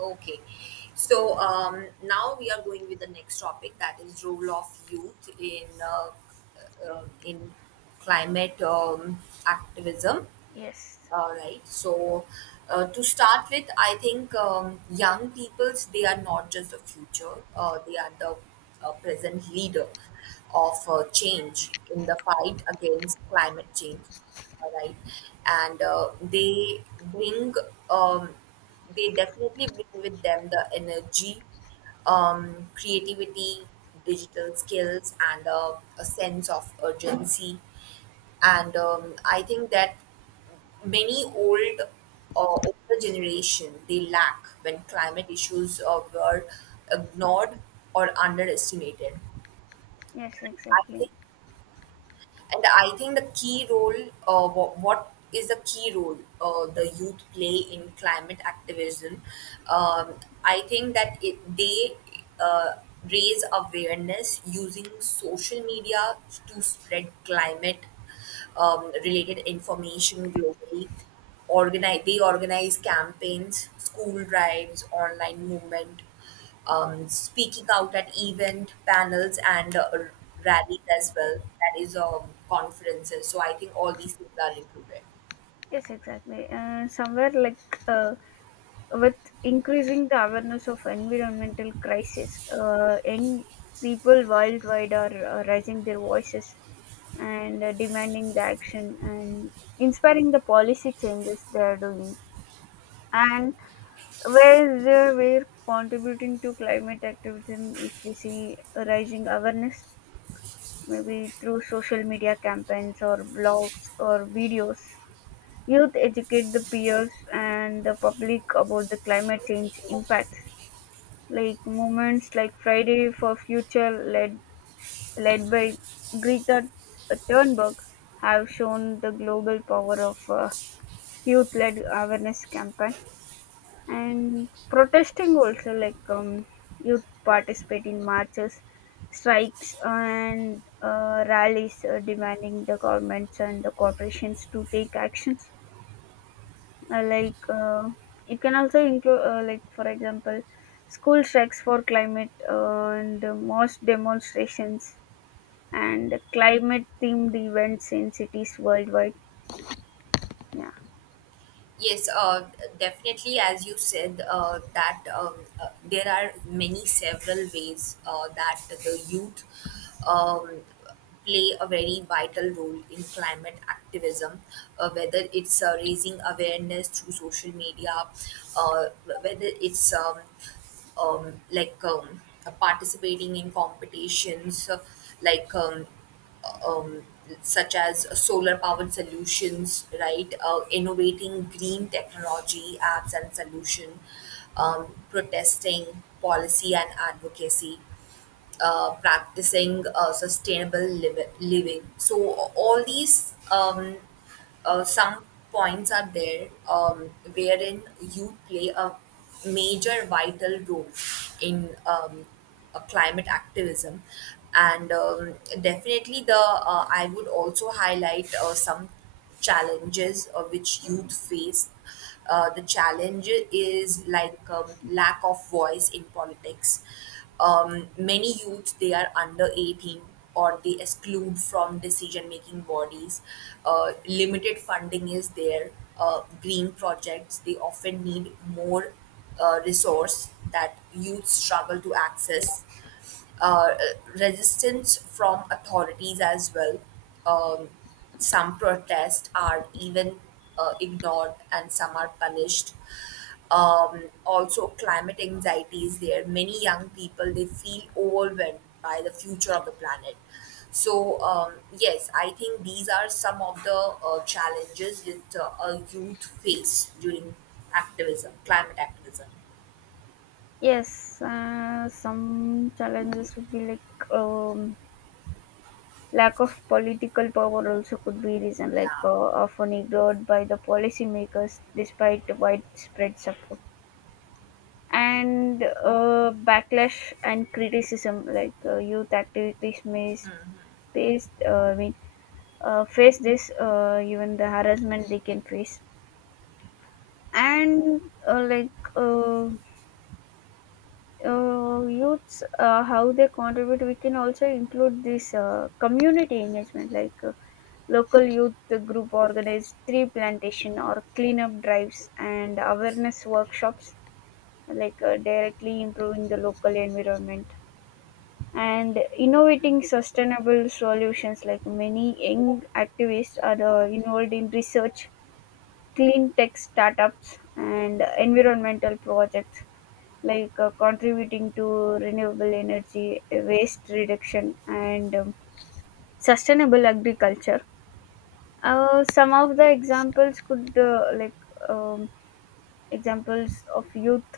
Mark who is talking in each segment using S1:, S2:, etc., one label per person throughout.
S1: Okay. So now we are going with the next topic, that is role of youth in in climate activism.
S2: Yes,
S1: All right. So to start with, I think young peoples, they are not just the future; they are the present leader of change in the fight against climate change. All right, and they bring um, they definitely bring with them the energy, creativity, digital skills, and a sense of urgency, and I think that many older generation they lack, when climate issues were ignored or underestimated.
S2: yes,
S1: i
S2: exactly.
S1: think and I think the key role, what is the key role the youth play in climate activism? Um, I think that they uh, raise awareness using social media to spread climate related information globally. They organize campaigns, school drives, online movement, speaking out at event panels and rallies as well. That is, conferences. So I think all these things are included.
S2: Yes, exactly. And somewhere like uh, with increasing the awareness of environmental crisis, young people worldwide are raising their voices and demanding the action and inspiring the policy changes they are doing. And where they were contributing to climate activism, if we see a rising awareness maybe through social media campaigns or blogs or videos. Youth educate the peers and the public about the climate change impacts. Like movements like Friday for Future, led by Greta Thunberg, have shown the global power of youth-led awareness campaign, and protesting also like youth participate in marches, strikes, and rallies, demanding the governments and the corporations to take actions, uh, like uh, it can also include, like for example, school strikes for climate, and mass demonstrations and climate themed events in cities worldwide. Yeah.
S1: Yes, definitely. As you said, that there are many several ways that the youth um, play a very vital role in climate activism, whether it's raising awareness through social media, uh, whether it's um, like um, participating in competitions, like um, um, such as solar powered solutions, right? Innovating green technology apps and solution, protesting policy and advocacy, practicing sustainable living, so all these, some points are there wherein you play a major vital role in climate activism. And Definitely the I would also highlight some challenges which youth face. The challenge is like, lack of voice in politics. Many youths, they are under 18 or they exclude from decision making bodies. Limited funding is there. Green projects, they often need more resource that youth struggle to access, uh, resistance from authorities as well. Um, some protests are even ignored, and some are punished. Also, climate anxiety is there. Many young people, they feel overwhelmed by the future of the planet. So yes, I think these are some of the challenges that a youth face during activism, climate activism.
S2: Yes, some challenges would be like lack of political power, also could be reason, like,
S1: Yeah.
S2: often ignored by the policymakers despite widespread support. And backlash and criticism, like, youth activities may face, face this, even the harassment they can face. And uh, like uh, youths, how they contribute, we can also include this, community engagement, like, local youth group organize tree plantation or cleanup drives and awareness workshops, like, directly improving the local environment, and innovating sustainable solutions, like many young activists are involved in research, clean tech startups, and environmental projects, like, contributing to renewable energy, waste reduction, and sustainable agriculture. Some of the examples could, um, examples of youth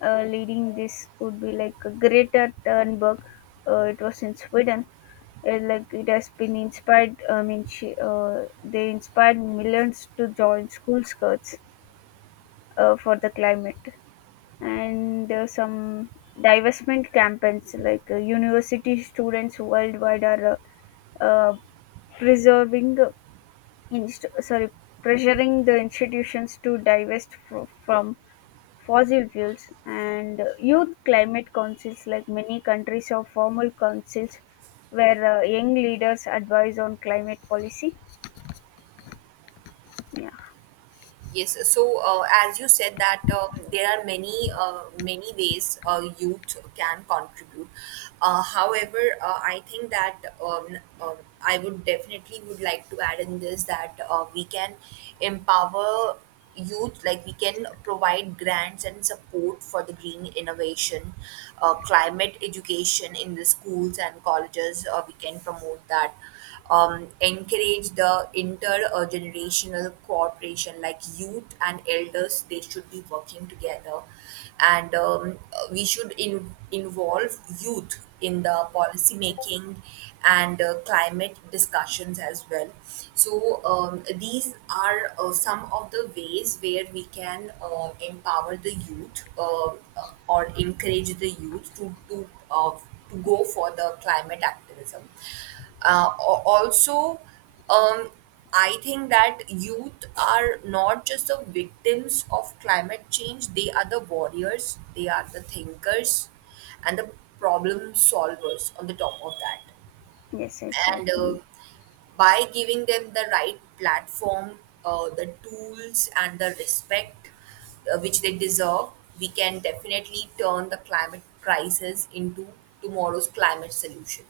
S2: leading this would be like Greta Thunberg. It was in Sweden. Like it has been inspired. I mean, she they inspired millions to join school skirts for the climate. And some divestment campaigns, like, university students worldwide are uh, uh, preserving, sorry, pressuring the institutions to divest from fossil fuels. And youth climate councils, like many countries have formal councils where young leaders advise on climate policy. Yeah.
S1: Yes, so as you said that there are many ways youth can contribute. However, I think that um, um, I would definitely would like to add in this that we can empower youth. Like, we can provide grants and support for the green innovation, climate education in the schools and colleges. We can promote that, encourage the intergenerational cooperation, like youth and elders, they should be working together, and we should involve youth in the policy making and climate discussions as well. So these are some of the ways where we can empower the youth, or encourage the youth to go for the climate activism. Uh, al- also, um, I think that youth are not just the victims of climate change, they are the warriors, they are the thinkers, and the problem solvers on the top of that.
S2: Yes,
S1: And
S2: exactly.
S1: by giving them the right platform, the tools, and the respect which they deserve, we can definitely turn the climate crisis into tomorrow's climate solution.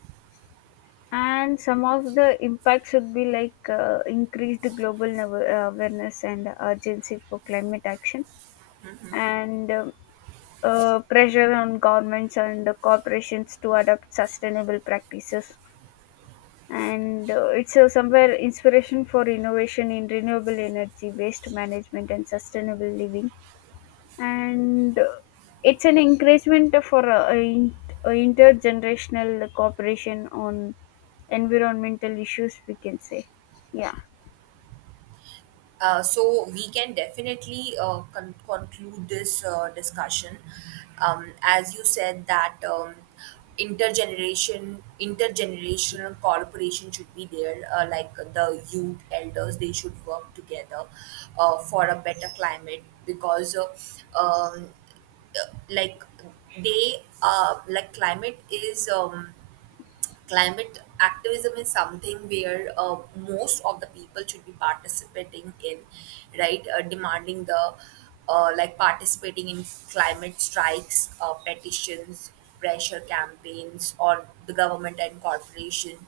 S2: And some of the impacts would be like, increased global awareness and urgency for climate action, and pressure on governments and corporations to adopt sustainable practices, and it's somewhere inspiration for innovation in renewable energy, waste management, and sustainable living. And it's an encouragement for intergenerational cooperation on environmental issues, we can say. Yeah.
S1: So we can definitely conclude this discussion. As you said that, intergenerational cooperation should be there, like the youth elders, they should work together for a better climate, because like they like climate is. Climate activism is something where most of the people should be participating in, right? Demanding the, like participating in climate strikes, petitions, pressure campaigns on the government and corporation,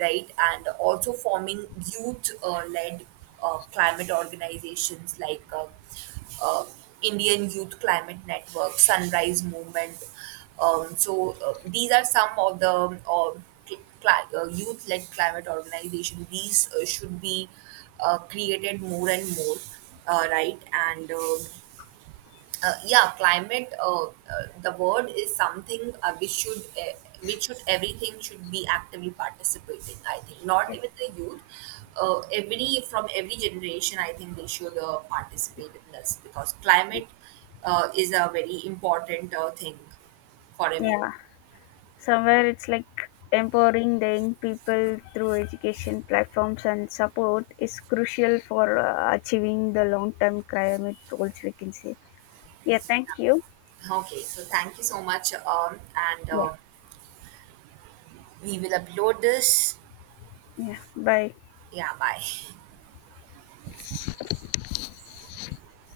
S1: right? And also forming youth-led climate organizations, like uh, Indian Youth Climate Network, Sunrise Movement. So these are some of the, youth-led climate organizations. These should be created more and more, right? And yeah, climate, the word is something we should, which should, everything should be actively participating, I think, not
S2: Yes.
S1: even the youth, every from every generation, I think they should participate in this, because climate is a very important thing for everyone.
S2: Yeah, somewhere it's like empowering the young people through education platforms and support is crucial for achieving the long term climate goals, we can say. Yeah, thank you.
S1: Okay, so thank you so much, and
S2: Yeah.
S1: we will upload this.
S2: Yeah, bye.
S1: Yeah, bye.